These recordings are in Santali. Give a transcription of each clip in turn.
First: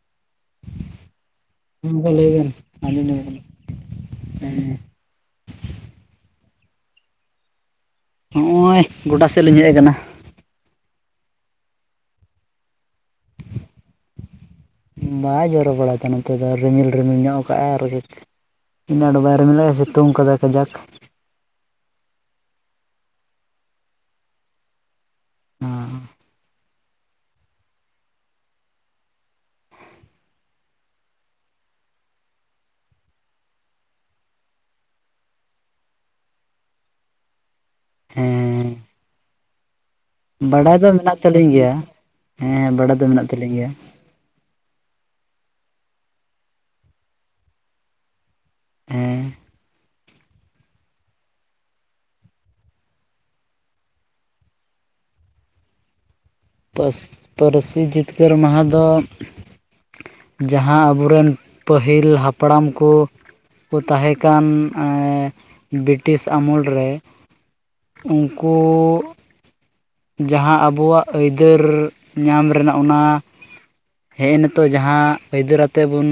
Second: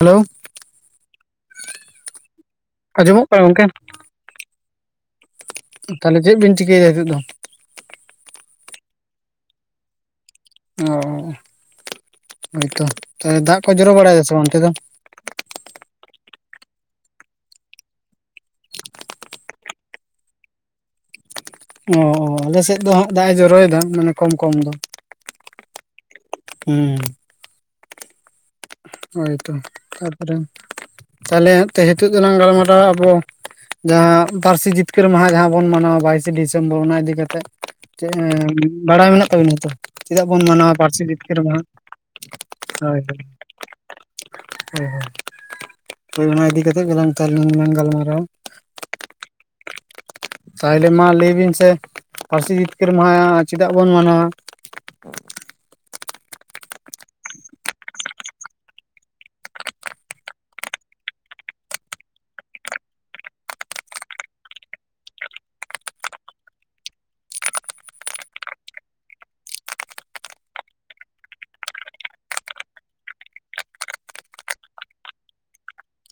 ᱦᱮᱞᱳ [inaudible] ᱞᱟᱹᱭ ᱵᱮᱱ ᱟᱡᱚᱢ ᱟᱹᱞ ᱟᱸᱡᱚᱢᱚᱜ ᱠᱟᱱᱟ ᱧᱟᱢᱚᱜ ᱜᱚᱝᱠᱮ? ᱠᱟᱱᱟ ᱦᱮᱸ ᱛᱟᱦᱚᱞᱮ ᱪᱮᱫ ᱵᱤᱱ ᱪᱤᱠᱟᱹᱭᱮᱫᱟ ᱱᱤᱛᱳᱜ ᱫᱚ? ᱱᱚᱜᱼᱚᱭ ᱜᱚᱰᱟ ᱥᱮᱫ ᱞᱤᱧ ᱦᱮᱡ ᱟᱠᱟᱱᱟ᱾ ᱚ ᱦᱳᱭᱛᱚ ᱛᱟᱦᱮ ᱫᱟᱜ ᱠᱚ ᱡᱚᱨᱚ ᱵᱟᱲᱟᱭᱟ ᱥᱮ ᱵᱟᱝ ᱚᱱᱛᱮᱮᱫ ᱫᱚ ᱵᱟᱭ ᱡᱚᱨᱚ ᱵᱟᱲᱟᱭ ᱠᱟᱜ ᱱᱚᱛᱮ ᱫᱚ ᱨᱤᱢᱤᱞ ᱨᱤᱢᱤᱞ ᱧᱚᱜ ᱠᱟᱜ ᱟᱭᱟᱭ ᱟᱨᱠᱤ ᱤᱧᱹ ᱟ ᱰ ᱵᱟᱭ ᱨᱮ ᱢᱮ [unintelligible] ᱥᱤᱛᱩᱝ ᱠᱟᱫᱟᱭ ᱠᱟᱡᱟᱠ ᱚ ᱚ ᱟᱞᱮᱥᱮᱫ ᱫᱚ ᱦᱟᱜ ᱫᱟᱜ ᱮ ᱡᱚᱨᱚᱭᱮᱫᱟ ᱢᱟᱱᱮ ᱠᱚᱢ ᱠᱚᱢ ᱫᱚ ᱦᱩᱸ ᱦᱩᱸ ᱦᱳᱭᱛᱚ ᱛᱟᱨᱯᱚᱨᱮ ᱛᱟᱦᱚᱞᱮ [inaudible] ᱱᱤᱛᱚᱜ ᱫᱚᱞᱟᱝ ᱜᱟᱞᱢᱟᱨᱟᱣ ᱟᱵᱚ ᱡᱟᱦᱟᱸ ᱯᱟᱹᱨᱥᱤ ᱡᱤᱛᱠᱟᱹᱨ ᱢᱟᱦᱟ ᱡᱟᱦᱟᱸ ᱵᱚᱱ ᱢᱟᱱᱟᱣ-ᱟ ᱵᱟᱭᱤᱥᱮ ᱰᱤᱥᱮᱢᱵᱚᱨ ᱚᱱᱟ ᱤᱫᱤ ᱠᱟᱛᱮᱜ᱾ ᱪᱮᱫ ᱮᱸ ᱦᱮᱸ ᱵᱟᱲᱟᱭ ᱢᱮᱱᱟᱜ ᱛᱟᱵᱤᱱᱟ ᱛᱚ? ᱪᱮᱫᱟᱜ ᱵᱚᱱ ᱢᱟᱱᱟᱶᱟ ᱵᱟᱰᱟᱭ ᱫᱚ ᱯᱟᱹᱨᱥᱤ ᱢᱮᱱᱟᱜ ᱡᱤᱛᱠᱟᱹᱨᱢᱟᱦᱟᱸ? ᱦᱳᱭ ᱦᱳᱭ ᱟᱹᱞᱤᱧ ᱜᱮᱭᱟ. ᱦᱮᱸ ᱦᱮᱸ ᱦᱳᱭ ᱚᱱᱟ ᱤᱫᱤ ᱠᱟᱛᱮᱜ ᱜᱮᱞᱟᱝ ᱜᱟᱞᱢᱟᱨᱟᱣ-ᱟ᱾ ᱦᱮᱸᱻ ᱛᱟᱦᱚᱞᱮ ᱢᱟ ᱞᱟᱹᱭ ᱵᱤᱱ ᱥᱮ ᱯᱟᱹᱨᱥᱤ ᱡᱤᱛᱠᱟᱹᱨ ᱢᱟᱦᱟ ᱪᱮᱫᱟᱜ ᱵᱚᱱ ᱢᱟᱱᱟᱶᱟ? ᱯᱟᱹᱥ ᱯᱟᱹᱨᱥᱤ ᱡᱤᱛᱠᱟᱹᱨ ᱢᱟᱦᱟ ᱫᱚ ᱡᱟᱦᱟᱸ ᱟᱵᱚᱨᱮᱱ ᱯᱟᱹᱦᱤᱞ ᱦᱟᱯᱲᱟᱢ ᱠᱚ ᱠᱚ ᱛᱟᱦᱮᱸᱠᱟᱱ ᱮᱸ ᱵᱨᱤᱴᱤᱥ ᱟᱢᱩᱞ ᱨᱮ ᱩᱱᱠᱩ ᱡᱟᱦᱟᱸ ᱟᱵᱚᱣᱟᱜ ᱟᱹᱭᱫᱟᱹᱨ ᱧᱟᱢ ᱨᱮᱱᱟᱜ ᱚᱱᱟ ᱦᱮᱜᱸ ᱮᱱ ᱱᱤᱛᱚᱜ ᱡᱟᱦᱟᱸ ᱟᱹᱭᱫᱟᱹᱨ ᱟᱛᱮᱫ ᱵᱚᱱ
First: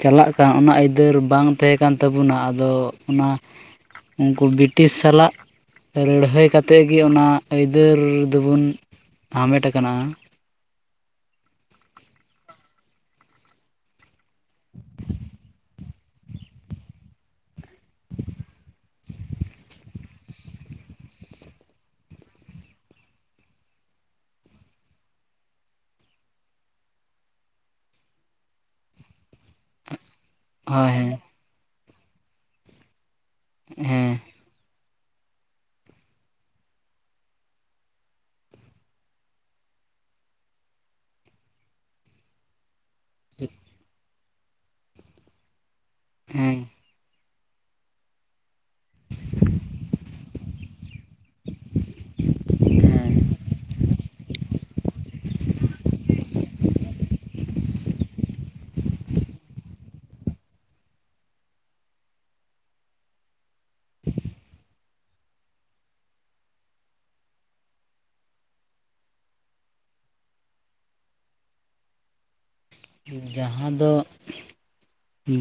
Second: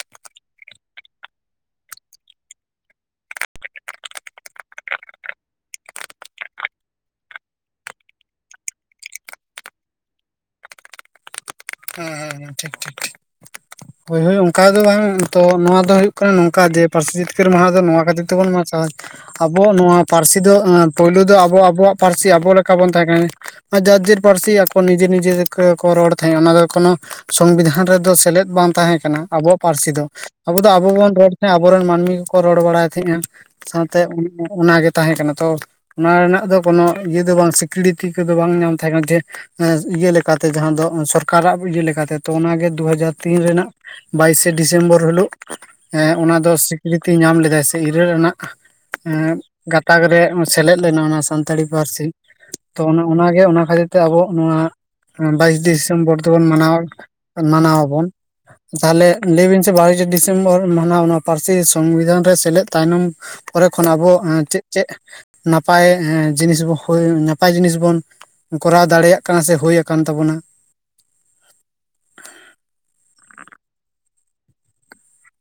ᱪᱟᱞᱟᱜ ᱠᱟᱱ ᱚᱱᱟ ᱟᱹᱭᱫᱟᱹᱨ ᱵᱟᱝ ᱛᱟᱦᱮᱸ ᱠᱟᱱ ᱛᱟᱵᱚᱱᱟ ᱟᱫᱚ ᱚᱱᱟ ᱩᱱᱠᱩ ᱵᱨᱤᱴᱤᱥ ᱥᱟᱞᱟᱜ ᱞᱟᱹᱲᱦᱟᱹᱭ ᱠᱟᱛᱮᱫ ᱜᱮ ᱚᱱᱟ ᱟᱹᱭᱫᱟᱹᱨ ᱫᱚᱵᱚᱱ ᱦᱟᱢᱮᱴ ᱟᱠᱟᱱᱟ ᱦᱮᱸ ᱦᱮᱸ ᱦᱮᱸ ᱴᱷᱤᱠ ᱴᱷᱤᱠ ᱴᱷᱤᱠ [unintelligible] ᱚᱱᱠᱟ ᱫᱚ ᱵᱟᱝ ᱛᱚ ᱱᱚᱣᱟ ᱫᱚ ᱦᱩᱭᱩᱜ ᱠᱟᱱᱟ ᱱᱚᱝᱠᱟ ᱜᱮ ᱯᱟᱹᱨᱥᱤ ᱡᱤᱛᱠᱟᱹᱨ ᱢᱟᱦᱟ ᱫᱚ ᱱᱚᱣᱟ ᱠᱷᱟᱹᱛᱤᱨ ᱛᱮᱵᱚᱱ᱾ [unintelligible] ᱟᱵᱚ ᱟᱜ ᱱᱚᱶᱟ ᱯᱟᱹᱨᱥᱤ ᱫᱚ ᱮ ᱯᱳᱭᱞᱳ ᱫᱚ ᱟᱵᱚ ᱟᱵᱚᱣᱟᱜ ᱯᱟᱹᱨᱥᱤ ᱟᱵᱚ ᱞᱮᱠᱟ ᱵᱚᱱ ᱛᱟᱦᱮᱸ ᱠᱟᱱᱟ᱾ ᱡᱟᱡᱤᱨ ᱯᱟᱹᱨᱥᱤ ᱟᱠᱚ ᱱᱤᱡᱮ ᱱᱤᱡᱮ ᱜᱮ [unintelligible] ᱠᱚ ᱨᱚᱲ ᱛᱟᱦᱮᱸᱫ ᱚᱱᱟ ᱫᱚ ᱠᱟᱱᱟ ᱥᱚᱝᱵᱤᱫᱷᱟᱱ ᱨᱮᱫᱚ ᱥᱮᱞᱮᱫ ᱵᱟᱝ ᱛᱟᱦᱮᱸ ᱠᱟᱱᱟ᱾ ᱟᱵᱚᱣᱟᱜ ᱯᱟᱹᱨᱥᱤ ᱫᱚ ᱟᱵᱚ ᱫᱚ ᱟᱵᱚ ᱦᱳᱭ ᱦᱮᱸ ᱵᱚᱱ ᱨᱚᱲ ᱛᱟᱦᱮᱸ ᱟᱵᱚᱮᱱ ᱢᱟᱹᱱᱢᱤ ᱠᱚᱠᱚ ᱨᱚᱲ ᱵᱟᱲᱟᱭ ᱛᱟᱦᱮᱸ᱾ ᱥᱟᱶᱛᱮ [unintelligible] ᱚᱱᱟᱜᱮ ᱛᱟᱦᱮᱸ ᱠᱟᱱᱟ ᱛᱚ ᱱᱚᱶᱟ ᱨᱮᱱᱟᱜ ᱫᱚ ᱠᱳᱱᱳ ᱤᱭᱟᱹ ᱫᱚ ᱵᱟᱝ ᱥᱤᱠᱲᱤᱛᱤ ᱠᱚᱫᱚ ᱵᱟᱝ ᱧᱟᱢ ᱛᱟᱦᱮᱸ [unintelligible] ᱮ ᱤᱭᱟᱹ ᱞᱮᱠᱟᱛᱮ ᱡᱟᱦᱟᱸ ᱫᱚ ᱥᱚᱨᱠᱟᱨᱟᱜ ᱤᱭᱟᱹ ᱞᱮᱠᱟᱛᱮ ᱛᱚ ᱚᱱᱟᱜᱮ ᱫᱩ ᱦᱟᱡᱟᱨ ᱛᱤᱱ ᱨᱮᱱᱟᱜ ᱵᱟᱭᱤᱥᱮ ᱰᱤᱥᱮᱢᱵᱚᱨ ᱦᱤᱞᱳᱜ ᱮ ᱚᱱᱟ ᱫᱚ ᱦᱮᱸ ᱥᱤᱠᱨᱤᱛᱤ ᱧᱟᱢ ᱞᱮᱫᱟᱭ [unintelligible] ᱤᱨᱟᱹᱞ ᱨᱮᱱᱟᱜ ᱮ ᱜᱟᱛᱟᱠ ᱨᱮ ᱥᱮᱞᱮᱫ ᱞᱮᱱᱟ ᱚᱱᱟ ᱥᱟᱱᱛᱟᱲᱤ ᱯᱟᱹᱨᱥᱤ᱾ ᱛᱚ ᱚᱱᱮ ᱦᱮᱸ ᱚᱱᱟᱜᱮ ᱚᱱᱟ ᱠᱷᱟᱹᱛᱤᱨ ᱛᱮ ᱟᱵᱚ ᱱᱚᱣᱟ ᱵᱟᱭᱤᱥ ᱰᱤᱥᱮᱢᱵᱚᱨ ᱫᱚ ᱵᱚᱱ ᱢᱟᱱᱟᱣᱟ [unintelligible] ᱢᱟᱱᱟᱣ ᱟᱵᱚᱱ᱾ ᱛᱟᱦᱚᱞᱮ ᱞᱟᱹᱭ ᱵᱤᱱ ᱥᱮ ᱵᱟᱭᱤᱥᱮ ᱰᱤᱥᱮᱢᱵᱚᱨ ᱢᱟᱱᱟᱣ ᱚᱱᱟ ᱯᱟᱹᱨᱥᱤ ᱥᱚᱝᱵᱤᱫᱷᱟᱱ ᱨᱮ ᱥᱮᱞᱮᱫ ᱛᱟᱭᱱᱚᱢ ᱯᱚᱨᱮ ᱠᱷᱚᱱ ᱟᱵᱚ ᱮ ᱪᱮᱫ ᱪᱮᱫ ᱱᱟᱯᱟᱭ ᱮ ᱡᱤᱱᱤᱥ [unintelligible] ᱱᱟᱯᱟᱭ ᱡᱤᱱᱤᱥ ᱵᱚᱱ? ᱠᱚᱨᱟᱣ ᱫᱟᱲᱮᱭᱟᱜ ᱠᱟᱱᱟ ᱥᱮ ᱦᱩᱭ ᱟᱠᱟᱱ ᱛᱟᱵᱚᱱᱟ᱾ ᱡᱟᱦᱟᱸ ᱫᱚ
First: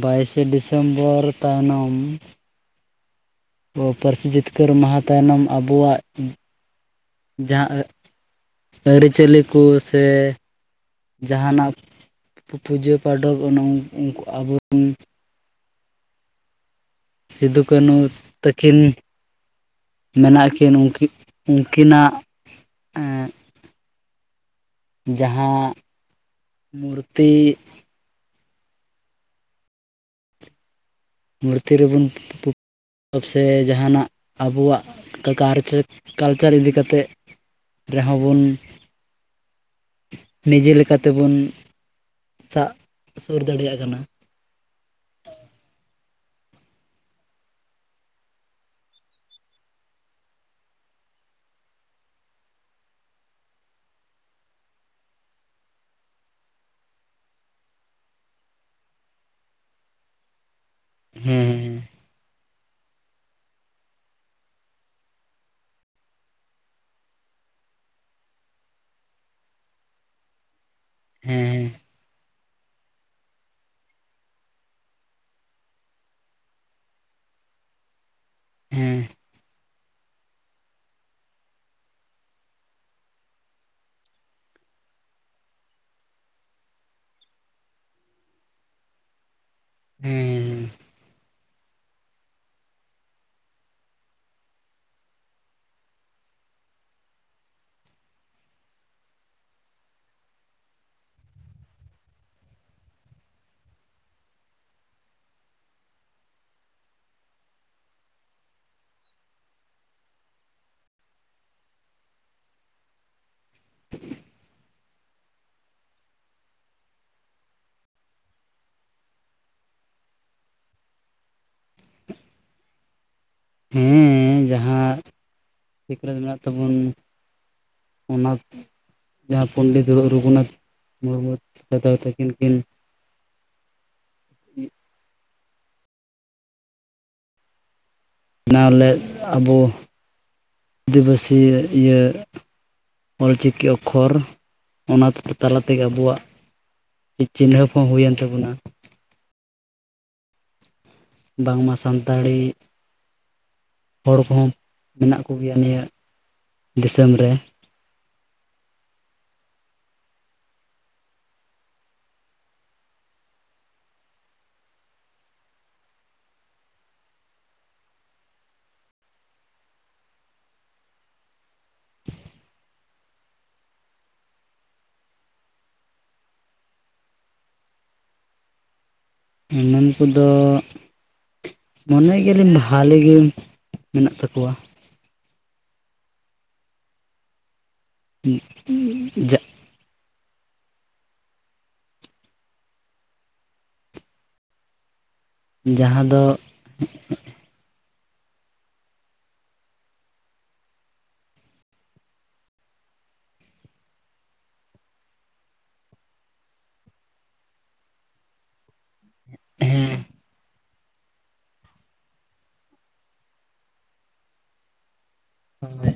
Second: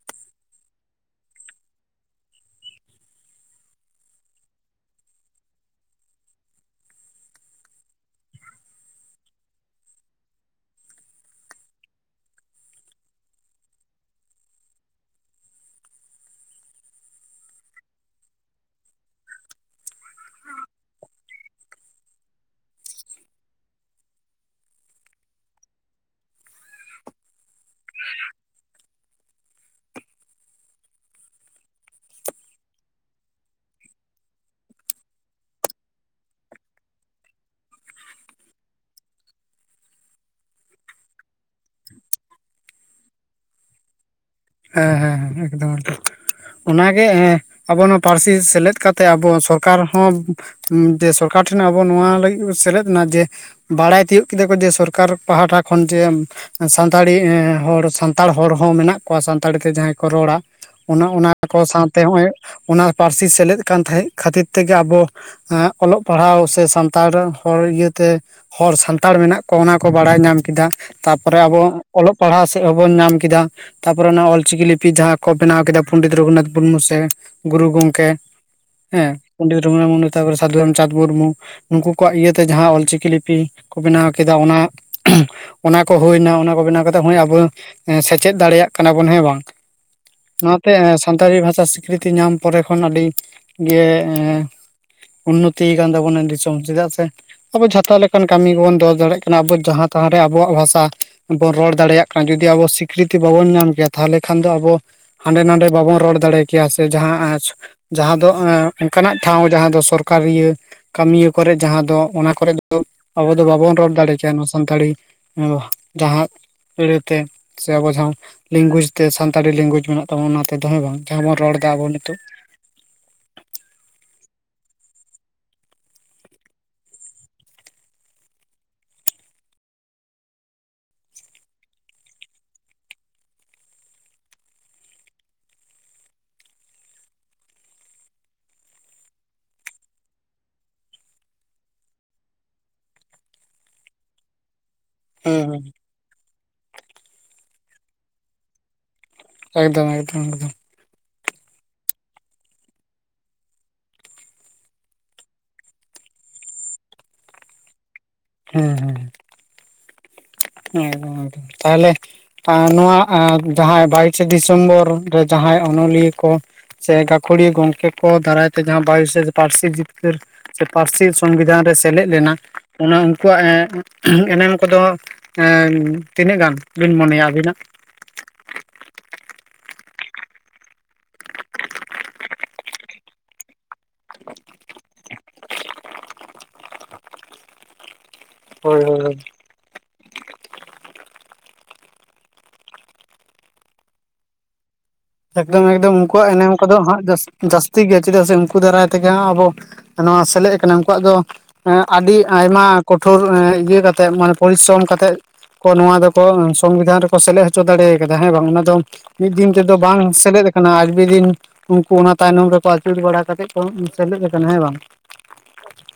ᱵᱟᱭᱤᱥᱮ ᱰᱤᱥᱮᱢᱵᱚᱨ ᱛᱟᱭᱱᱚᱢ ᱯᱟᱹᱨᱥᱤ ᱡᱤᱛᱠᱟᱹᱨ ᱢᱟᱦᱟ ᱛᱟᱭᱱᱚᱢ ᱟᱵᱚᱣᱟᱜ [inaudible] ᱡᱟᱦᱟᱸ [unintelligible] ᱟᱹᱨᱤᱪᱟᱹᱞᱤ ᱠᱚ ᱥᱮ ᱡᱟᱦᱟᱱᱟᱜ ᱯᱩᱡᱟᱹ [unintelligible] ᱟᱵᱚ ᱵᱚᱱ ᱥᱤᱫᱩ ᱠᱟᱹᱱᱩ ᱛᱟᱹᱠᱤᱱ ᱢᱮᱱᱟᱜ ᱠᱤᱱ ᱩᱱᱠᱤᱱ [inaudible] ᱩᱱᱠᱤᱱᱟᱜ ᱮ ᱡᱟᱦᱟᱸ ᱢᱩᱨᱛᱤ ᱢᱩᱨᱛᱤ ᱨᱮᱵᱚᱱ [unintelligible] ᱯᱟᱥᱮ ᱡᱟᱦᱟᱱᱟᱜ ᱟᱵᱚ ᱟᱵᱚᱣᱟᱜ ᱠᱟᱨᱪ [inaudible] ᱠᱟᱞᱪᱟᱨ ᱤᱫᱤ ᱠᱟᱛᱮ ᱨᱮᱦᱚᱸ ᱵᱚᱱ ᱱᱤᱡᱮ ᱞᱮᱠᱟ ᱛᱮᱵᱚᱱ ᱥᱟᱵ ᱥᱩᱨ ᱫᱟᱲᱮᱭᱟᱜ ᱠᱟᱱᱟ᱾ ᱦᱮᱸ ᱦᱮᱸ ᱦᱮᱸ ᱮᱠᱫᱚᱢ [unintelligible] ᱚᱱᱟᱜᱮ ᱮ ᱟᱵᱚ ᱱᱚᱣᱟ ᱯᱟᱹᱨᱥᱤ ᱥᱮᱞᱮᱫ ᱠᱟᱛᱮᱜ ᱟᱵᱚ ᱥᱚᱨᱠᱟᱨ ᱦᱚᱸ ᱮᱢ ᱡᱮ ᱥᱚᱨᱠᱟᱨ ᱴᱷᱮᱱ ᱟᱵᱚ ᱱᱚᱶᱟ ᱞᱟᱹᱜᱤᱫ ᱵᱚᱱ ᱥᱮᱞᱮᱫᱱᱟ ᱡᱮ ᱵᱟᱲᱟᱭ ᱛᱤᱭᱳᱜ ᱠᱮᱫᱟ ᱠᱚ ᱡᱮ ᱥᱚᱨᱠᱟᱨ ᱯᱟᱦᱴᱟ ᱠᱷᱚᱱ ᱡᱮ ᱥᱟᱱᱛᱟᱲᱤ ᱮ ᱮ ᱦᱚᱲ ᱥᱟᱱᱛᱟᱲ ᱦᱚᱲ ᱦᱚᱸ ᱢᱮᱱᱟᱜ ᱠᱚᱣᱟ ᱥᱟᱱᱛᱟᱲᱤ ᱛᱮ ᱡᱟᱦᱟᱸᱭ ᱠᱚ ᱨᱚᱲᱟ᱾ ᱚᱱᱟ ᱚᱱᱟ ᱠᱚ ᱦᱮᱸ ᱥᱟᱶᱛᱮ ᱦᱚᱜᱼᱚᱭ ᱚᱱᱟ ᱯᱟᱹᱨᱥᱤ ᱥᱮᱞᱮᱫ ᱠᱟᱱ ᱛᱟᱦᱮᱸ ᱠᱷᱟᱹᱛᱤᱨ ᱛᱮᱜᱮ ᱟᱵᱚ ᱮ ᱚᱞᱚᱜ ᱯᱟᱲᱦᱟᱣ ᱥᱮ ᱥᱟᱱᱛᱟᱲ ᱦᱚᱲ ᱤᱭᱟᱹᱛᱮ ᱦᱚᱲ ᱥᱟᱱᱛᱟᱲ ᱢᱮᱱᱟᱜ ᱠᱚ ᱚᱱᱟ ᱠᱚ ᱵᱟᱲᱟᱭ ᱧᱟᱢ ᱠᱮᱫᱟ ᱛᱟᱨ ᱯᱚᱨᱮ ᱟᱵᱚ ᱦᱮᱸ ᱚᱞᱚᱜ ᱯᱟᱲᱦᱟᱜ ᱥᱮᱫ ᱦᱚᱸᱵᱚᱱ ᱧᱟᱢ ᱠᱮᱫᱟ ᱛᱟᱨ ᱯᱚᱨᱮ ᱚᱱᱟ ᱚᱞᱪᱤᱠᱤ ᱞᱤᱯᱤ ᱡᱟᱦᱟᱸ ᱠᱚ ᱵᱮᱱᱟᱣ ᱠᱮᱫᱟ ᱯᱚᱱᱰᱤᱛ ᱨᱚᱜᱷᱩᱱᱟᱛᱷ ᱢᱩᱨᱢᱩ ᱥᱮ ᱜᱩᱨᱩ ᱜᱚᱢᱠᱮ ᱦᱮᱸ ᱯᱚᱱᱰᱤᱛ ᱨᱚᱜᱷᱩᱱᱟᱛ ᱢᱩᱨᱢᱩ ᱛᱟᱨᱯᱚᱨᱮ ᱥᱟᱫᱷᱩ ᱨᱟᱢᱪᱟᱸᱫᱽ ᱢᱩᱨᱢᱩ ᱱᱩᱠᱩ ᱠᱚᱣᱟᱜ ᱤᱭᱟᱹᱛᱮ ᱡᱟᱸ ᱚᱞᱪᱤᱠᱤ ᱞᱤᱯᱤ ᱠᱚ ᱵᱮᱱᱟᱣ ᱠᱮᱫᱟ ᱚᱱᱟ ᱚᱱᱟ ᱠᱚ ᱦᱩᱭᱱᱟ ᱚᱱᱟ ᱠᱚ ᱵᱮᱱᱟᱣ ᱠᱟᱛᱮᱜ ᱦᱚᱭ ᱟᱵᱚ ᱮ ᱥᱮᱪᱮᱫ ᱫᱟᱲᱮᱭᱟᱜ ᱠᱟᱱᱟ ᱵᱚᱱ ᱦᱮᱸ ᱵᱟᱝ᱾ ᱦᱮᱸ ᱚᱱᱟᱛᱮ ᱥᱟᱱᱛᱟᱲᱤ ᱵᱷᱟᱥᱟ ᱥᱤᱠᱨᱤᱛᱤ ᱧᱟᱢ ᱯᱚᱨᱮ ᱠᱷᱚᱱ ᱟᱹᱰᱤ ᱜᱮ ᱮ ᱩᱱᱱᱚᱛᱤ ᱟᱠᱟᱱ ᱛᱟᱵᱚᱱᱟ ᱫᱤᱥᱚᱢ ᱪᱮᱫᱟᱜ ᱥᱮ ᱟᱵᱚ ᱡᱷᱚᱛᱚ ᱞᱮᱠᱟᱱ ᱠᱟᱹᱢᱤ ᱜᱮᱵᱚᱱ ᱫᱚᱦᱚ ᱫᱟᱲᱮᱭᱟᱜ ᱠᱟᱱᱟ ᱟᱵᱚ ᱡᱟᱦᱟᱸ ᱛᱟᱸᱦᱟ ᱨᱮ ᱟᱵᱚᱣᱟᱜ ᱵᱷᱟᱥᱟ᱾ ᱵᱚᱱ ᱨᱚᱲ ᱫᱟᱲᱮᱭᱟᱜ ᱠᱟᱱᱟ ᱡᱩᱚᱫᱤ ᱟᱵᱚ ᱥᱤᱠᱨᱤᱛᱤ ᱵᱟᱵᱚᱱ ᱧᱟᱢ ᱠᱮᱭᱟ ᱛᱟᱦᱞᱮ ᱠᱷᱟᱱ ᱫᱚ ᱟᱵᱚ ᱦᱟᱸᱰᱮ ᱱᱟᱰᱮ ᱵᱟᱵᱚᱱ ᱨᱚᱲ ᱫᱟᱲᱮ ᱠᱮᱭᱟ ᱥᱮ ᱡᱟᱦᱟᱸ ᱮ ᱡᱟᱦᱟᱸ ᱫᱚ ᱮ ᱚᱱᱠᱟᱱᱟᱜ ᱴᱷᱟᱶ ᱡᱟᱦᱟᱸ ᱫᱚ ᱥᱚᱨᱠᱟᱨ ᱤᱭᱟᱹ ᱠᱟᱹᱢᱤᱭᱟᱹ ᱠᱚᱨᱮ ᱡᱟᱦᱟᱸ ᱫᱚ ᱚᱱᱟ ᱠᱚᱨᱮ ᱫᱚ ᱟᱵᱚ ᱫᱚ ᱵᱟᱵᱚᱱ ᱨᱚᱲ ᱫᱟᱲᱮ ᱠᱮᱭᱟ ᱱᱚᱶᱟ ᱥᱟᱱᱛᱟᱲᱤ᱾ [unintelligible] ᱡᱟᱦᱟᱸ ᱟᱹᱲᱟᱹᱛᱮ ᱥᱮ ᱟᱵᱚ ᱡᱟᱦᱟᱸ ᱞᱮᱝᱜᱩᱭᱮᱡᱽ ᱛᱮ ᱥᱟᱱᱛᱟᱲᱤ ᱞᱮᱝᱜᱩᱭᱮᱡᱽ ᱢᱮᱱᱟᱜ ᱛᱟᱵᱚ ᱚᱱᱟᱛᱮ ᱫᱚ ᱦᱮᱸ ᱵᱟᱝ ᱡᱟᱦᱟᱸ ᱵᱚᱱ ᱨᱚᱲ ᱮᱫᱟ ᱟᱵᱚ ᱱᱤᱛᱚᱜ᱾ ᱦᱮᱸ ᱡᱟᱦᱟᱸ ᱥᱤᱠᱞᱚᱡᱽ ᱢᱮᱱᱟᱜ ᱛᱟᱵᱚᱱ ᱚᱱᱟ ᱡᱟᱦᱟᱸ ᱯᱚᱱᱰᱤᱛ ᱨᱚᱜᱷᱩᱱᱟᱛᱷ ᱢᱩᱨᱢᱩ ᱦᱟᱛᱟᱣ ᱛᱟᱹᱠᱤᱱ ᱠᱤᱱ ᱵᱮᱱᱟᱣ ᱞᱮᱫ ᱟᱵᱚ ᱟᱹᱫᱤᱵᱟᱹᱥᱤ ᱤᱭᱟᱹ ᱚᱞ ᱪᱤᱠᱤ ᱚᱠᱷᱚᱨ ᱚᱱᱟ ᱦᱩᱸ ᱛᱟᱞᱟ ᱦᱩᱸ ᱛᱮᱜᱮ ᱟᱵᱚᱣᱟᱜ ᱪᱤᱱᱦᱟᱹᱯ ᱦᱚᱸ ᱦᱩᱭᱮᱱ ᱛᱟᱵᱚᱱᱟ ᱮᱠᱫᱚᱢ ᱮᱠᱫᱚᱢ ᱮᱠᱫᱚᱢ ᱵᱟᱝᱢᱟ ᱥᱟᱱᱛᱟᱲᱤ ᱦᱚᱲ ᱠᱚᱦᱚᱸ ᱢᱮᱱᱟᱜ ᱠᱚ ᱜᱮᱭᱟ ᱱᱤᱭᱟᱹ ᱫᱤᱥᱚᱢ ᱨᱮ ᱦᱮᱸ ᱦᱮᱸ ᱮᱠᱫᱚᱢ ᱮᱠᱫᱚᱢ ᱛᱟᱦᱞᱮ ᱱᱚᱣᱟ ᱡᱟᱦᱟ ᱵᱟᱭᱤᱥᱮ ᱰᱤᱥᱮᱢᱵᱚᱨ ᱨᱮ ᱡᱟᱦᱟᱸᱭ ᱚᱱᱚᱞᱤᱭᱟᱹ ᱠᱚ ᱥᱮ ᱜᱟᱹᱠᱷᱩᱲᱤ ᱜᱚᱢᱠᱮ ᱠᱚ ᱫᱟᱨᱟᱭ ᱛᱮ ᱡᱟᱦᱟᱸ ᱵᱟᱭᱤᱥᱮ ᱯᱟᱹᱨᱥᱤ ᱡᱤᱛᱠᱟᱹᱨ ᱥᱮ ᱯᱟᱹᱨᱥᱤ ᱥᱚᱝᱵᱤᱫᱷᱟᱱ ᱨᱮ ᱥᱮᱞᱮᱫ ᱞᱮᱱᱟ ᱚᱱᱟ ᱩᱱᱠᱩᱣᱟᱜ ᱮᱱᱮᱢ ᱠᱚᱫᱚ ᱮ ᱛᱤᱱᱟᱹᱜ ᱜᱟᱱ ᱵᱤᱱ ᱢᱚᱱᱮᱭᱟ ᱟᱵᱤᱱᱟᱜ ᱮᱢᱟᱱ ᱠᱚᱫᱚ ᱢᱚᱱᱮ ᱜᱮᱭᱟᱞᱤᱧ ᱵᱷᱟᱹᱞᱤ ᱜᱮ ᱢᱮᱱᱟᱜ ᱛᱟᱠᱚᱣᱟ ᱦᱩᱸ ᱦᱳᱭ ᱦᱳᱭ ᱮᱠᱫᱚᱢ ᱮᱠᱫᱚᱢ ᱡᱟᱦᱟᱸ ᱫᱚ ᱩᱱᱠᱩᱣᱟᱜ ᱮᱱᱮᱢ ᱠᱚᱫᱚ ᱦᱟᱸᱜ ᱡᱟᱹᱥᱛᱤ ᱜᱮᱭᱟ ᱪᱮᱫᱟᱜ ᱥᱮ ᱩᱱᱠᱩ ᱫᱟᱨᱟᱭ ᱛᱮᱜᱮ ᱦᱟᱸᱜ ᱟᱵᱚᱼᱼ ᱱᱚᱣᱟ ᱥᱮᱞᱮᱫ ᱟᱠᱟᱱᱟ ᱩᱱᱠᱩᱣᱟᱜ ᱫᱚ ᱟᱹᱰᱤ ᱟᱭᱢᱟ ᱠᱚᱴᱷᱨ ᱤᱭᱟᱹ ᱠᱟᱛᱮᱜ ᱢᱟᱱᱮ ᱯᱚᱨᱤᱥᱨᱚᱢ ᱠᱟᱛᱮᱜ ᱱᱚᱣᱟ ᱫᱚᱠᱚ ᱥᱚᱝᱵᱤᱫᱷᱟᱱ ᱨᱮᱠᱚ ᱥᱮᱞᱮᱫ ᱦᱚᱪᱚ ᱫᱟᱲᱮ ᱠᱟᱫᱟ ᱦᱮᱸ ᱵᱟᱝ ᱚᱱᱟ ᱫᱚ ᱢᱤᱫ ᱫᱤᱱ ᱛᱮᱫᱚ ᱦᱮᱸ ᱵᱟᱝ ᱥᱮᱞᱮᱫ ᱠᱟᱱᱟ ᱟᱠᱵᱤ ᱫᱤᱱ ᱩᱱᱠᱩ ᱚᱱᱟ ᱛᱟᱭᱱᱚᱢ ᱨᱮᱠᱚ ᱟᱹᱪᱩᱨ ᱵᱟᱲᱟ ᱠᱟᱛᱮᱫ ᱠᱚ ᱥᱮᱞᱮᱫ ᱠᱟᱱᱟ ᱦᱮᱸ ᱵᱟᱝ ᱦᱳᱭ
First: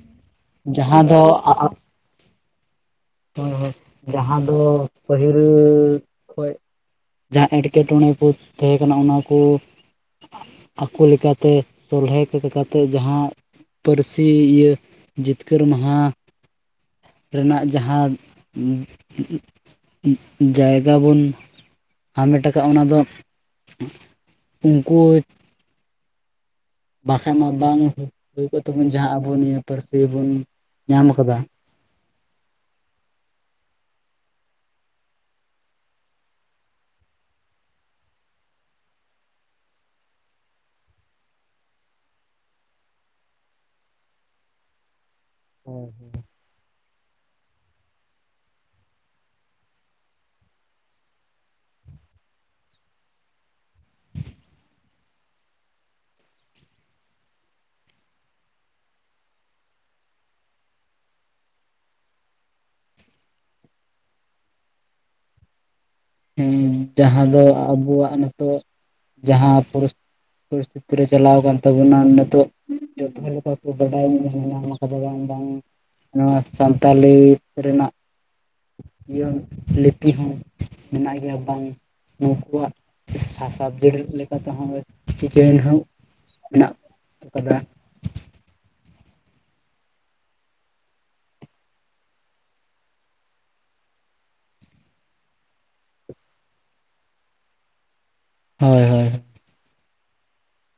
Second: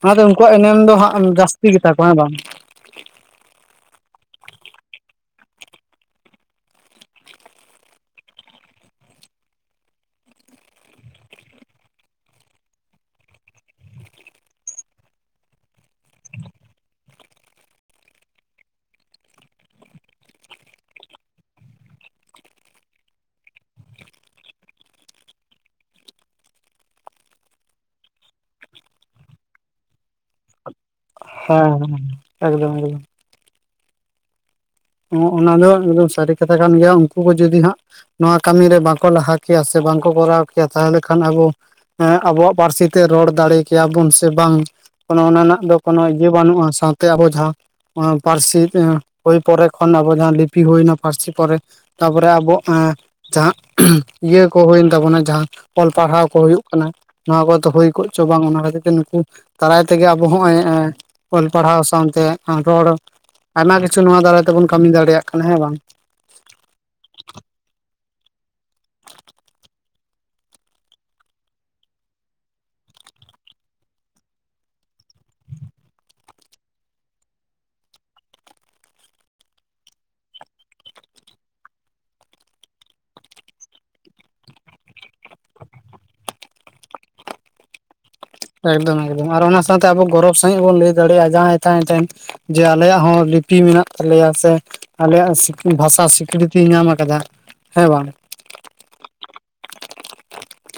ᱚᱱᱟ ᱛᱮ ᱩᱱᱠᱩᱣᱟᱜ ᱮᱱᱮᱢ ᱫᱚ ᱦᱟᱸᱜ ᱡᱟᱹᱥᱛᱤ ᱜᱮᱛᱟ ᱠᱚᱣᱟ ᱵᱟᱝ ᱵᱟᱝ ᱦᱳᱭ ᱦᱳᱭ ᱡᱟᱦᱟᱸ ᱫᱚ ᱯᱟᱹᱦᱤᱞ ᱠᱷᱚᱡ ᱡᱟᱦᱟᱸ ᱮᱸᱴᱠᱮᱴᱚᱬᱮ ᱠᱚ ᱛᱟᱦᱮᱸ ᱠᱟᱱᱟ ᱚᱱᱟ ᱠᱚ ᱟᱠᱚ ᱞᱮᱠᱟᱛᱮ ᱥᱚᱞᱦᱮ ᱠᱟᱛᱮᱫ ᱡᱟᱦᱟᱸ ᱯᱟᱹᱨᱥᱤ ᱤᱭᱟᱹ ᱡᱤᱛᱠᱟᱹᱨ ᱢᱟᱦᱟ ᱨᱮᱱᱟᱜᱼᱼ ᱡᱟᱦᱟᱸ ᱡᱟᱭᱜᱟ ᱵᱚᱱᱼᱼ ᱦᱟᱢᱮᱴ ᱟᱠᱟᱫ ᱟ ᱚᱱᱟ ᱫᱚ ᱩᱱᱠᱩ ᱵᱟᱝ ᱠᱷᱟᱱ ᱢᱟ ᱵᱟᱝ ᱦᱩᱭ ᱠᱚᱜ ᱛᱟᱵᱚᱱ ᱡᱟᱦᱟᱸ ᱟᱵᱚ ᱱᱤᱭᱟᱹ ᱯᱟᱹᱨᱥᱤ ᱵᱚᱱ ᱧᱟᱢ ᱟᱠᱟᱫᱟ ᱦᱮᱸ ᱦᱮᱸ ᱮᱠᱫᱚᱢ ᱮᱠᱫᱚᱢ ᱚᱱᱟ ᱫᱚ ᱮᱠᱫᱚᱢ ᱥᱟᱹᱨᱤ ᱠᱟᱛᱷᱟ ᱠᱟᱱ ᱜᱮᱭᱟ ᱩᱱᱠᱩ ᱠᱚ ᱡᱩᱫᱤ ᱦᱟᱸᱜ ᱱᱚᱣᱟ ᱠᱟᱹᱢᱤᱤᱨᱮ ᱵᱟᱝᱠᱚ ᱞᱟᱦᱟ ᱠᱮᱭᱟ ᱥᱮ ᱵᱟᱝᱠᱚ ᱠᱚᱨᱟᱣ ᱠᱮᱭᱟ ᱛᱟᱦᱚᱞᱮ ᱠᱷᱟᱱ ᱟᱵᱚ ᱟᱵᱚᱣᱟᱜ ᱯᱟᱹᱨᱥᱤ ᱛᱮ ᱨᱚᱲ ᱫᱟᱲᱮ ᱠᱮᱭᱟᱵᱚᱱ ᱥᱮ ᱵᱟᱝ ᱚᱱᱟ ᱚᱱᱟᱜ ᱫᱚ ᱦᱳᱭ ᱠᱳᱱᱚ ᱤᱭᱟᱹ ᱵᱟᱹᱱᱩᱜᱼᱟ ᱥᱟᱶᱛᱮ ᱟᱵᱚ ᱡᱟᱦᱟᱸ ᱯᱟᱹᱨᱥᱤ ᱦᱩᱭ ᱯᱚᱨᱮ ᱠᱷᱚᱱ ᱟᱵᱚ ᱡᱟᱦᱟ ᱞᱤᱯᱤ ᱦᱩᱭᱱᱟ ᱯᱟᱹᱨᱥᱤ ᱯᱚᱨᱮ ᱛᱟᱯᱚᱨᱮ ᱟᱵᱚ ᱮ ᱡᱟᱦᱟᱸ ᱤᱭᱟᱹ ᱠᱚ ᱦᱩᱭᱮᱱ ᱛᱟᱵᱚᱱᱟ ᱡᱟᱦᱟᱸ ᱚᱞ ᱯᱟᱲᱦᱟᱣ ᱠᱚ ᱦᱩᱭᱩᱜ ᱠᱟᱱᱟ ᱱᱚᱣᱟ ᱠᱚᱫᱚ ᱦᱩᱭ ᱠᱚᱜᱪᱚ ᱵᱟᱝ ᱚᱱᱟ ᱠᱷᱟᱹᱛᱤᱨ ᱛᱮ ᱱᱩᱠᱩ ᱫᱟᱨᱟᱭ ᱛᱮᱜᱮ ᱟᱵᱚ ᱦᱚᱸᱜᱼᱚᱭ ᱚᱞ ᱯᱟᱲᱦᱟᱣ ᱥᱟᱶᱛᱮ ᱨᱚᱲ ᱟᱭᱢᱟ ᱠᱤᱪᱷᱩ ᱱᱚᱣᱟ ᱫᱟᱨᱟᱭ ᱛᱮᱵᱚᱱ ᱠᱟᱹᱢᱤ ᱫᱟᱲᱮᱭᱟᱜ ᱠᱟᱱᱟ ᱦᱮᱸ ᱵᱟᱝ ᱦᱮᱸ ᱡᱟᱦᱟᱸ ᱫᱚ ᱟᱵᱚᱣᱟᱜ ᱱᱤᱛᱚᱜ ᱡᱟᱦᱟ [inaudible] ᱟᱛᱳ ᱨᱮ ᱪᱟᱞᱟᱣ ᱟᱠᱟᱱ ᱛᱟᱵᱚᱱᱟ ᱱᱤᱛᱚᱜ ᱡᱚᱛᱚ ᱞᱮᱠᱟ ᱠᱚ ᱵᱟᱰᱟᱭ ᱧᱟᱢ [unintelligible] ᱱᱚᱣᱟ ᱥᱟᱱᱛᱟᱞᱤ ᱨᱮᱱᱟᱜ ᱤᱭᱟ. ᱞᱤᱯᱤ ᱦᱚᱸ ᱢᱮᱱᱟᱜ ᱜᱮᱭᱟ ᱵᱟᱝ ᱱᱩᱠᱩᱣᱟᱜ ᱥᱟ ᱥᱟᱵᱡᱮᱠᱴ ᱞᱮᱠᱟᱛᱮᱦᱚᱸ ᱪᱤᱠᱟᱹᱭ ᱱᱟ ᱦᱟᱜ ᱢᱮᱱᱟᱜ ᱠᱟᱫᱟ ᱮᱠᱫᱚᱢ ᱮᱠᱫᱚᱢ ᱟᱨ ᱚᱱᱟ ᱥᱟᱶᱛᱮ ᱟᱵᱚ ᱜᱚᱨᱚᱵᱽ ᱥᱟᱦᱤᱡ ᱵᱚᱱ ᱞᱟᱹᱭ ᱫᱟᱲᱮᱭᱟᱜᱼᱟ ᱡᱟᱦᱟᱸᱭ ᱛᱟᱦᱟᱭ ᱴᱷᱮᱱ ᱡᱮ ᱟᱞᱮᱭᱟᱜ ᱦᱚᱸ ᱞᱤᱯᱤ ᱢᱮᱱᱟᱜ ᱛᱟᱞᱮᱭᱟ ᱥᱮ ᱟᱞᱮᱭᱟᱜ ᱵᱷᱟᱥᱟ ᱥᱤᱠᱨᱤᱛᱤᱭ ᱧᱟᱢ ᱟᱠᱟᱫᱟ ᱦᱮᱸ ᱵᱟᱝ ᱦᱳᱭ ᱦᱳᱭ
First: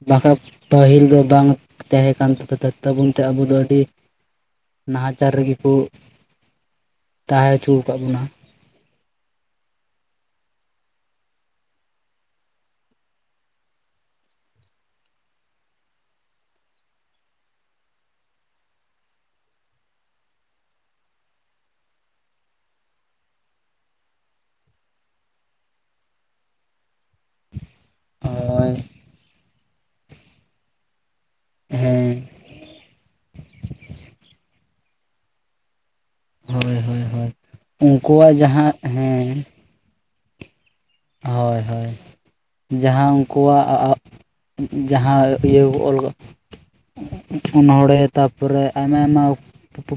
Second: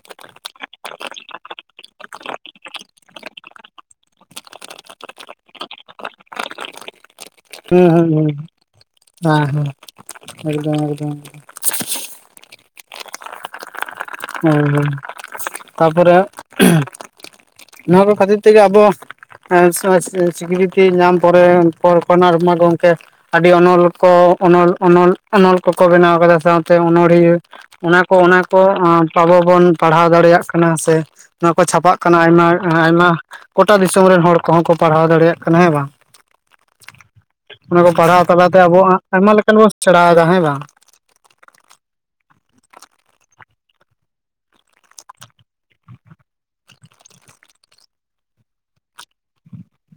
ᱵᱟᱠᱷᱟ ᱯᱟᱹᱦᱤᱞ ᱫᱚ ᱵᱟᱝ ᱛᱟᱦᱮᱸ ᱠᱟᱱ ᱛᱟ ᱛᱟᱵᱚᱱ ᱛᱮ ᱟᱵᱚ ᱫᱚ ᱟᱹᱰᱤ ᱱᱟᱦᱟᱪᱟᱨ ᱨᱮᱜᱮ ᱠᱚ ᱛᱟᱦᱮᱸ ᱦᱚᱪᱚ ᱦᱮᱸ ᱟᱠᱟᱫ ᱦᱩᱸ ᱵᱚᱱᱟ ᱦᱩᱸ ᱦᱮᱸ ᱦᱮᱸ ᱮᱠᱫᱚᱢ ᱮᱠᱫᱚᱢ ᱦᱳᱭ ᱦᱳᱭ ᱛᱟᱨᱯᱚᱨᱮ ᱦᱟᱜ ᱱᱚᱣᱟ ᱠᱚ ᱠᱷᱟᱹᱛᱤᱨ ᱛᱮᱜᱮ ᱟᱵᱚ ᱥᱤᱠᱨᱤᱛᱤ ᱧᱟᱢ ᱯᱚᱨᱮ ᱯᱚᱨ‌ ᱠᱷᱚᱱ ᱟᱭᱢᱟ ᱜᱚᱢᱠᱮ ᱟᱹᱰᱤ ᱚᱱᱚᱞ ᱠᱚ ᱚᱱᱚᱞ ᱚᱱᱚᱞ ᱚᱱᱚᱞ ᱠᱚᱠᱚ ᱵᱮᱱᱟᱣ ᱟᱠᱟᱫᱟ ᱥᱟᱶᱛᱮ ᱚᱱᱚᱲᱦᱤᱭᱟᱹ ᱚᱱᱟ ᱠᱚ ᱚᱱᱟ ᱠᱚ ᱦᱳᱭ ᱟᱵᱚ ᱵᱚᱱ ᱯᱟᱲᱦᱟᱣ ᱫᱟᱲᱮᱭᱟᱜ ᱠᱟᱱᱟ ᱥᱮ ᱱᱚᱣᱟ ᱠᱚ ᱪᱷᱟᱯᱟᱜ ᱠᱟᱱᱟ ᱦᱮᱸ ᱥᱮ ᱟᱭᱢᱟ ᱟᱭᱢᱟ ᱜᱳᱴᱟ ᱫᱤᱥᱚᱢ ᱨᱮᱱ ᱦᱚᱲ ᱠᱚᱦᱚᱸ ᱠᱚ ᱯᱟᱲᱦᱟᱣ ᱫᱟᱲᱮᱭᱟᱜ ᱠᱟᱱᱟ ᱦᱮᱸ ᱵᱟᱝ ᱦᱳᱭ ᱦᱳᱭ ᱦᱳᱭ ᱚᱱᱟ ᱠᱚ ᱯᱟᱲᱦᱟᱣ ᱩᱱᱠᱩᱣᱟᱜ ᱛᱟᱞᱟᱛᱮ ᱡᱟᱦᱟᱸ ᱟᱵᱚᱦᱟᱜ ᱟᱭᱢᱟ ᱦᱮᱸ ᱞᱮᱠᱟᱱ ᱵᱚᱱ ᱥᱮᱬᱟᱭᱫᱟ ᱦᱮᱸ ᱵᱟᱝ ᱦᱳᱭ ᱦᱳᱭ ᱡᱟᱦᱟᱸ ᱩᱱᱠᱩᱣᱟᱜ ᱡᱟᱦᱟᱸ ᱤᱭᱟᱹ ᱚᱞ ᱚᱱᱚᱲᱦᱮ ᱛᱟᱨᱯᱚᱨᱮ ᱟᱭᱢᱟ ᱟᱭᱢᱟ ᱯᱩ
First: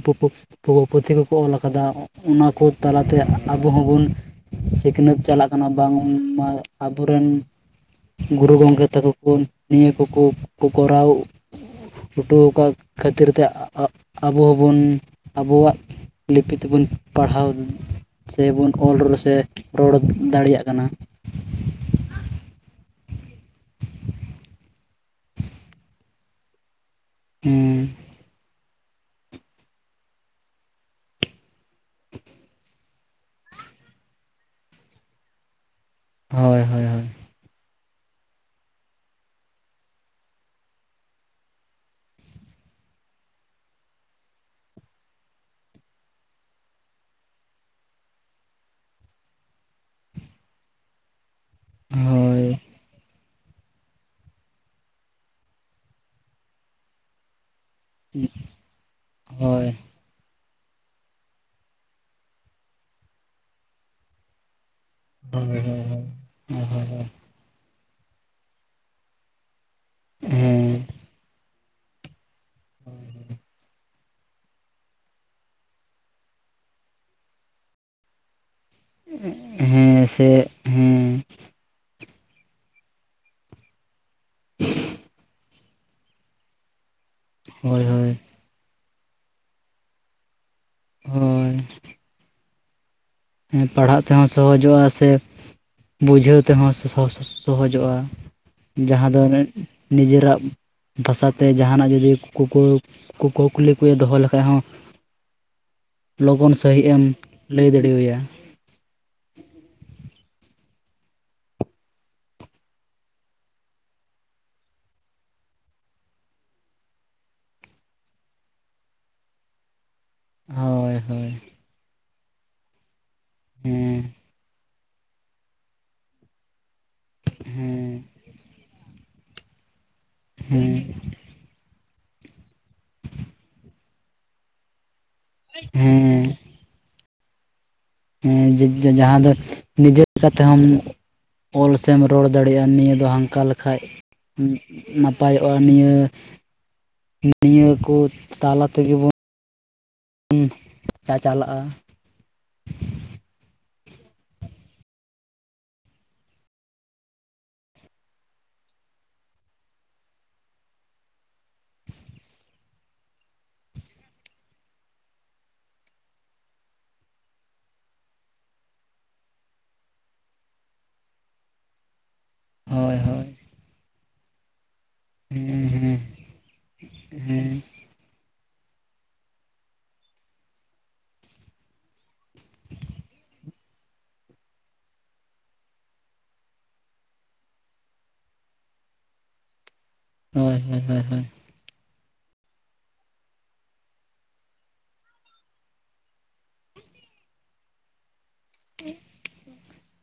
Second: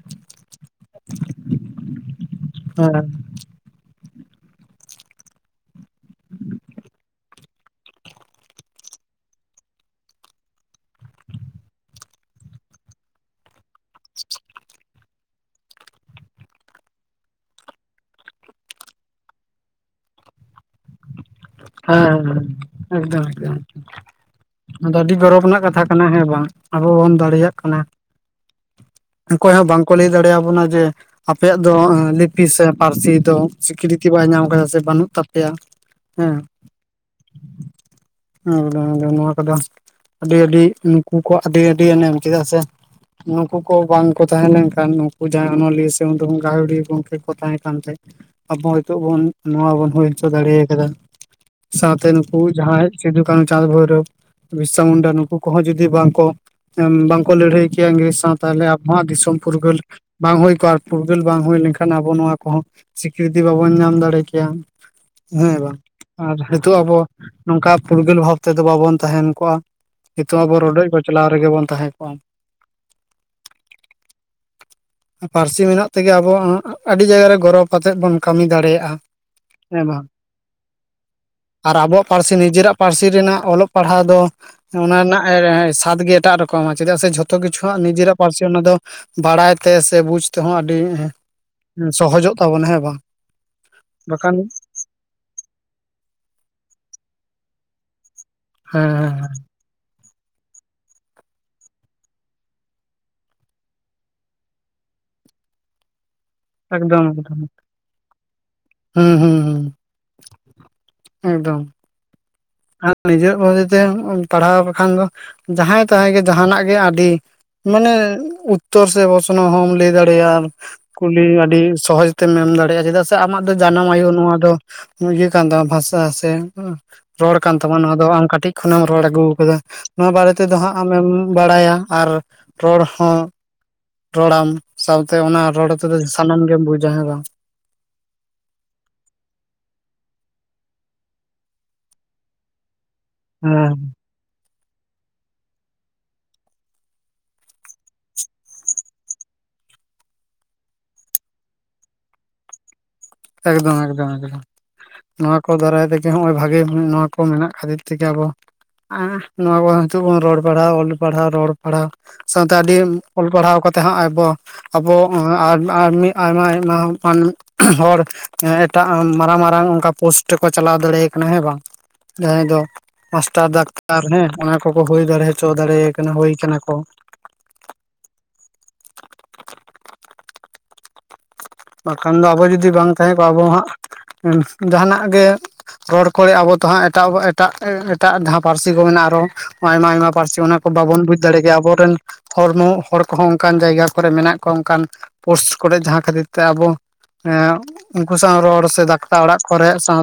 ᱯᱩ ᱯᱩᱛᱷᱤ ᱠᱚᱠᱚ ᱚᱞ ᱟᱠᱟᱫᱟ ᱚᱱᱟ ᱠᱚ ᱦᱮᱸ ᱛᱟᱞᱟᱛᱮ ᱟᱵᱚ ᱦᱚᱸᱵᱚᱱ ᱥᱤᱠᱷᱱᱟᱹᱛ ᱪᱟᱞᱟᱜ ᱠᱟᱱᱟ ᱵᱟᱝᱢᱟ ᱟᱵᱚ ᱨᱮᱱ ᱜᱩᱨᱩ ᱜᱚᱢᱠᱮ ᱛᱟᱠᱚ ᱠᱚ ᱱᱤᱭᱟᱹ ᱠᱚᱠᱚ ᱠᱚᱨᱟᱣ ᱩᱴᱩᱣ ᱟᱠᱟᱫ ᱠᱷᱟᱹᱛᱤᱨ ᱛᱮ ᱟᱜ ᱟᱵᱚ ᱦᱚᱸᱵᱚᱱ ᱟᱵᱚᱣᱟᱜ ᱞᱤᱯᱤ ᱛᱮᱵᱚᱱ ᱯᱟᱲᱦᱟᱣ ᱥᱮᱵᱚᱱ ᱚᱞᱚᱲ ᱥᱮ ᱨᱚᱲ ᱫᱟᱲᱮᱭᱟᱜ ᱠᱟᱱᱟ ᱠᱟᱱᱟ ᱦᱚᱭ ᱦᱚᱭ ᱮᱠᱫᱚᱢ ᱮᱠᱫᱚᱢ ᱟᱫᱚ ᱟᱹᱰᱤ ᱜᱚᱨᱚᱵ ᱨᱮᱱᱟᱜ ᱠᱟᱛᱷᱟ ᱠᱟᱱᱟ ᱦᱮᱸ ᱵᱟᱝ ᱟᱵᱚ ᱵᱚᱱ ᱫᱟᱲᱮᱭᱟᱜ ᱠᱟᱱᱟ ᱦᱮᱸ ᱚᱠᱚᱭ ᱦᱚᱸ ᱵᱟᱝᱠᱚ ᱞᱟᱹᱭ ᱫᱟᱲᱮ ᱟᱵᱚᱱᱟ ᱡᱮ ᱟᱯᱮᱭᱟᱜ ᱫᱚ ᱞᱤᱯᱤ ᱥᱮ ᱯᱟᱹᱨᱥᱤ ᱫᱚ ᱥᱤᱠᱨᱤᱛᱤ ᱵᱟᱭ ᱧᱟᱢ ᱠᱟᱫᱟ ᱥᱮ ᱵᱟᱹᱱᱩᱜ ᱛᱟᱯᱮᱭᱟ᱾ ᱦᱮᱸ ᱦᱳᱭ ᱦᱳᱭ ᱦᱳᱭ [unintelligible] ᱱᱚᱣᱟ ᱠᱚᱫᱚ ᱟᱹᱰᱤ ᱟᱹᱰᱤ ᱱᱩᱠᱩ ᱠᱚ ᱟᱹᱰᱤ ᱟᱹᱰᱤ ᱮᱱᱮᱢ ᱪᱮᱫᱟᱜ ᱥᱮ ᱱᱩᱣᱟ ᱠᱚ ᱠᱚ ᱵᱟᱝ ᱠᱚ ᱛᱟᱦᱮᱸ ᱞᱮᱱᱠᱷᱟᱱ ᱱᱩᱠᱩ ᱡᱟᱸᱦᱟ ᱚᱱᱚᱞᱤᱭᱟᱹ ᱥᱮ ᱜᱟᱹᱦᱩᱲᱤᱭᱟᱹ ᱜᱚᱢᱠᱮ ᱠᱚ ᱛᱟᱦᱮᱸ ᱠᱟᱱ ᱛᱮ ᱟᱵᱚ ᱱᱤᱛᱚᱜ ᱵᱚᱱ ᱱᱚᱣᱟ ᱵᱩᱱ ᱦᱩᱭ ᱦᱚᱪᱚ ᱫᱟᱲᱮ ᱟᱠᱟᱫᱟ ᱥᱟᱶᱛᱮ ᱱᱩᱠᱩ ᱦᱳᱭ ᱡᱟᱦᱟᱸᱭ ᱥᱤᱫᱩ ᱠᱟᱱᱩ ᱪᱟᱸᱫ ᱵᱷᱳᱭᱨᱳᱵᱽ ᱵᱤᱨᱥᱟ ᱢᱩᱱᱰᱟ ᱱᱩᱠᱩ ᱠᱚᱦᱚᱸ ᱡᱩᱫᱤ ᱵᱟᱝᱠᱚ ᱵᱟᱝᱠᱚ ᱞᱟᱹᱲᱦᱟᱹᱭ ᱠᱮᱭᱟ ᱤᱝᱨᱮᱡ ᱥᱟᱶ ᱛᱟᱦᱚᱞᱮ ᱟᱵᱚᱣᱟᱜ ᱫᱤᱥᱚᱢ ᱦᱳᱭ ᱯᱷᱩᱨᱜᱟᱹᱞ ᱵᱟᱝ ᱦᱩᱭ ᱠᱚᱜᱼᱟ ᱯᱷᱩᱨᱜᱟᱹᱞ ᱵᱟᱝ ᱦᱩᱭ ᱞᱮᱱᱠᱷᱟᱱ ᱟᱵᱚ ᱱᱚᱣᱟ ᱠᱚᱦᱚᱸ ᱥᱤᱠᱨᱤᱛᱤ ᱵᱟᱵᱚᱱ ᱧᱟᱢ ᱫᱟᱲᱮ ᱠᱮᱭᱟ ᱦᱳᱭ ᱦᱮᱸ ᱦᱳᱭ ᱵᱟᱝ ᱦᱳᱭ ᱟᱨ ᱱᱤᱛᱚᱜ ᱟᱵᱚ ᱱᱚᱝᱠᱟ ᱯᱷᱩᱨᱜᱟᱹᱞ ᱵᱷᱟᱵᱽ ᱛᱮᱫᱚ ᱵᱟᱵᱚᱱ ᱛᱟᱦᱮᱱ ᱠᱚᱜᱼᱟ ᱱᱤᱛᱚᱜ ᱟᱵᱚ ᱦᱮᱸ ᱨᱚᱰᱚᱚᱡ ᱠᱚᱪᱞᱟᱣ ᱨᱮᱜᱮ ᱵᱚᱱ ᱛᱟᱦᱮᱸ ᱠᱚᱜᱼᱟ ᱦᱮᱸ ᱦᱮᱸ ᱯᱟᱹᱨᱥᱤ ᱢᱮᱱᱟᱜ ᱛᱮᱜᱮ ᱟᱵᱚ ᱟᱹᱰᱤ ᱡᱟᱭᱜᱟ ᱨᱮ ᱜᱚᱨᱚᱵᱽ ᱠᱟᱛᱮᱜ ᱵᱚᱱ ᱠᱟᱹᱢᱤ ᱫᱟᱲᱮᱭᱟᱜᱼᱟ᱾ ᱦᱮᱸ ᱥᱮ ᱦᱮᱸᱻ ᱟᱨ ᱟᱵᱚᱣᱟᱜ ᱯᱟᱹᱨᱥᱤ ᱱᱤᱡᱮᱨᱟᱜ ᱯᱟᱹᱨᱥᱤ ᱨᱮᱱᱟᱜ ᱚᱞᱚᱜ ᱯᱟᱲᱦᱟᱣ ᱫᱚ ᱚᱱᱟ ᱨᱮᱱᱟᱜ ᱥᱟᱫ ᱜᱮ ᱮᱴᱟᱜ ᱨᱚᱠᱚᱢᱟ ᱪᱮᱫᱟᱜ ᱥᱮ ᱡᱷᱚᱛᱚ ᱡᱚᱛᱚ ᱠᱤᱪᱷᱩ ᱦᱳᱭ ᱦᱳᱭ ᱱᱤᱡᱮᱨᱟᱜ ᱯᱟᱹᱨᱥᱤ ᱚᱱᱟ ᱫᱚ ᱵᱟᱲᱟᱭ ᱛᱮ ᱥᱮ ᱵᱩᱡᱽ ᱛᱮᱦᱚᱸ ᱟᱹᱰᱤ ᱦᱳᱭ ᱥᱚᱦᱚᱡᱚᱜ ᱛᱟᱵᱚᱱᱟ ᱦᱮᱸ ᱵᱟᱝ ᱮ ᱯᱟᱲᱦᱟᱜ ᱛᱮᱦᱚᱸ ᱵᱟᱠᱷᱟᱱ ᱥᱚᱦᱚᱡᱚᱜᱼᱟ ᱥᱮ ᱵᱩᱡᱷᱟᱹᱣ ᱛᱮᱦᱚᱸ ᱥᱚᱻᱦᱚ ᱥᱚᱡᱚᱜᱼᱟ ᱦᱮᱸ ᱡᱟᱦᱟᱸ ᱫᱚ ᱦᱮᱸ ᱱᱤᱡᱟᱹᱨᱟᱜ ᱵᱷᱟᱥᱟ ᱛᱮ ᱡᱟᱦᱟᱱᱟᱜ ᱡᱩᱫᱤ ᱠᱩ ᱠᱩ ᱠᱩᱞᱤ ᱠᱚ ᱫᱚᱦᱚᱸ ᱞᱮᱠᱷᱟᱡ ᱦᱚᱸ [inaudible] ᱞᱚᱜᱚᱱ ᱥᱟᱺᱦᱤᱡ ᱮᱢ ᱮᱠᱫᱚᱢ ᱮᱠᱫᱚᱢ ᱞᱟᱹᱭ ᱫᱟᱹᱲᱮᱭᱟ ᱦᱩᱸ ᱦᱩᱸ ᱦᱩᱸ᱾ ᱮᱠᱫᱚᱢ ᱟᱨ ᱱᱤᱡᱮᱨ ᱢᱚᱱᱮ ᱛᱮ ᱯᱟᱲᱦᱟᱣ ᱞᱮᱠᱷᱟᱱ ᱫᱚ ᱡᱟᱦᱟᱸᱭ ᱛᱟᱦᱮᱸ ᱜᱮ ᱡᱟᱦᱟᱱᱟᱜ ᱜᱮ ᱟᱹᱰᱤ ᱢᱟᱱᱮ ᱩᱛᱛᱚᱨ ᱥᱮ ᱵᱚᱥᱱᱚ ᱦᱚᱢ ᱞᱟᱹᱭ ᱫᱟᱲᱮᱭᱟᱜᱼᱟ ᱦᱳᱭ ᱠᱩᱞᱤ ᱦᱳᱭ ᱟᱹᱰᱤ ᱥᱚᱦᱚᱡᱽ ᱛᱮᱢ ᱮᱢ ᱫᱟᱲᱮᱭᱟᱜᱼᱟ ᱪᱮᱫᱟᱜ ᱥᱮ ᱟᱢᱟᱜ ᱫᱚ ᱡᱟᱱᱟᱢ ᱦᱮᱸ ᱟᱭᱳ ᱱᱚᱣᱟ ᱫᱚ ᱤᱭᱟᱹ ᱠᱟᱱ ᱛᱟᱢᱟ ᱵᱷᱟᱥᱟ ᱥᱮ ᱨᱚᱲ ᱠᱟᱱ ᱛᱟᱢᱟ ᱱᱚᱣᱟ ᱦᱮᱸ ᱫᱚ ᱟᱢ ᱠᱟᱹᱴᱤᱡ ᱠᱷᱚᱱᱮᱢ ᱨᱚᱲ ᱟᱹᱜᱩ ᱟᱠᱟᱫᱟ ᱱᱚᱣᱟ ᱵᱟᱨᱮ ᱛᱮᱫᱚ ᱦᱟᱸᱜ ᱦᱮᱸ ᱟᱢᱮᱢ ᱵᱟᱲᱟᱭᱟ ᱟᱨ ᱨᱚᱲ ᱦᱚᱸ ᱨᱚᱲᱟᱢ ᱥᱟᱶᱛᱮ ᱚᱱᱟ ᱨᱚᱲ ᱛᱮᱫᱚ ᱦᱮᱸ ᱥᱟᱱᱟᱢ ᱜᱮᱢ ᱵᱩᱡᱟᱮᱸᱜᱟ ᱡᱟᱦᱟᱸ ᱫᱚ ᱱᱤᱡᱮᱨ ᱛᱮᱦᱚᱢ ᱚᱞ ᱥᱮᱢ ᱨᱚᱲ ᱫᱟᱲᱮᱭᱟᱜᱼᱟ ᱱᱤᱭᱟᱹ ᱫᱚ ᱦᱟᱱᱠᱟ ᱦᱮᱸ ᱞᱮᱠᱷᱟᱡ [unintelligible] ᱱᱟᱯᱟᱭᱚᱜᱼᱟ ᱱᱤᱭᱟᱹ ᱱᱤᱭᱟᱹ ᱠᱚ ᱛᱟᱞᱟ ᱛᱮᱜᱮ ᱵᱚᱱ [unintelligible] ᱪᱟᱪᱟᱞᱟᱜᱼᱟ ᱮᱠᱫᱚᱢ ᱮᱠᱫᱚᱢ ᱮᱠᱫᱚᱢ ᱱᱚᱣᱟ ᱠᱚ ᱫᱟᱨᱟᱭ ᱛᱮᱜᱮ ᱱᱚᱜᱼᱚᱭ ᱵᱷᱟᱜᱮ ᱱᱚᱣᱟ ᱠᱚ ᱢᱮᱱᱟᱜ ᱠᱷᱟᱹᱛᱤᱨ ᱛᱮᱜᱮ ᱟᱵᱚ ᱦᱮᱸ ᱱᱚᱣᱟ ᱠᱚ ᱦᱤᱡᱩᱜ ᱵ ᱨᱚᱲ ᱯᱟᱲᱦᱟᱣ ᱚᱞ ᱯᱟᱲᱦᱟᱣ ᱨᱚᱲ ᱯᱟᱲᱦᱟᱣ ᱥᱟᱶᱛᱮ ᱟᱹᱰᱤ ᱚᱞ ᱯᱟᱲᱦᱟᱣ ᱠᱟᱛᱮᱜ ᱦᱚᱸ ᱟᱵᱚ ᱟᱵᱚ [unintelligible] ᱟᱭᱢᱟ ᱟᱭᱢᱟ ᱦᱚᱲ ᱮᱴᱟᱜ ᱢᱟᱨᱟᱝ ᱢᱟᱨᱟᱝ ᱚᱱᱠᱟ ᱯᱚᱥᱴ ᱨᱮᱠᱚ ᱪᱟᱞᱟᱣ ᱫᱟᱲᱮᱭᱟ ᱠᱟᱱᱟ ᱦᱮᱸ ᱵᱟᱝ ᱡᱟᱦᱟᱸᱭ ᱫᱚ ᱦᱳᱭ ᱦᱳᱭ ᱢᱟᱥᱴᱟᱨ ᱰᱟᱠᱴᱟᱨ ᱦᱮᱸ ᱚᱱᱟ ᱠᱚᱠᱚ ᱦᱩᱭ ᱫᱟᱲᱮ ᱦᱚᱪᱚ ᱦᱮᱸ ᱫᱟᱲᱮᱭᱟ ᱦᱮᱸ ᱠᱟᱱᱟ ᱦᱩᱭ ᱠᱟᱱᱟ ᱠᱚ ᱦᱮᱸ ᱵᱟᱠᱷᱟᱱ ᱫᱚ ᱟᱵᱚ ᱡᱩᱫᱤ ᱵᱟᱝ ᱛᱟᱦᱮᱸ ᱠᱚᱜᱼᱟ ᱟᱵᱚ ᱦᱟᱸᱜ ᱡᱟᱦᱟᱱᱟᱜ ᱜᱮ ᱨᱚᱲ ᱠᱚᱨᱮ ᱟᱵᱚ ᱛ ᱦᱟᱸ ᱮᱴᱟᱜ ᱮᱴᱟᱜ ᱮᱴᱟᱜ ᱡᱟᱦᱟᱸ ᱯᱟᱹᱨᱥᱤ ᱠᱚ ᱢᱮᱱᱟᱜᱼᱟ ᱟᱨᱚ ᱟᱭᱢᱟ ᱟᱭᱢᱟ ᱯᱟᱹᱨᱥᱤ ᱚᱱᱟ ᱦᱳᱭ ᱠᱚ ᱦᱳᱭ ᱵᱟᱵ ᱦᱳᱭ ᱵᱩ ᱦᱳᱭ ᱫᱟᱲᱮ ᱜᱮᱭᱟᱹ ᱟᱵᱚᱨᱮᱱ ᱦᱚᱲᱢᱚ ᱦᱚᱲ ᱠᱚᱦᱚᱸ ᱚᱱᱠᱟᱱ ᱡᱟᱭᱜᱟ ᱠᱚᱨᱮ ᱢᱮᱱᱟᱜ ᱠᱚᱣᱟ ᱚᱱᱠᱟᱱ ᱯᱳᱥᱴ ᱠᱚᱨᱮ ᱡᱟᱦᱟᱸ ᱠᱷᱟᱹᱛᱤᱨ ᱛᱮ ᱛᱮ ᱟᱵᱚ ᱩᱱᱠᱩ ᱥᱟᱶ ᱨᱚᱲ ᱥᱮ ᱰᱟᱠᱴᱟ ᱚᱲᱟᱜ ᱠᱚᱨᱮ ᱥᱟᱶᱛᱮ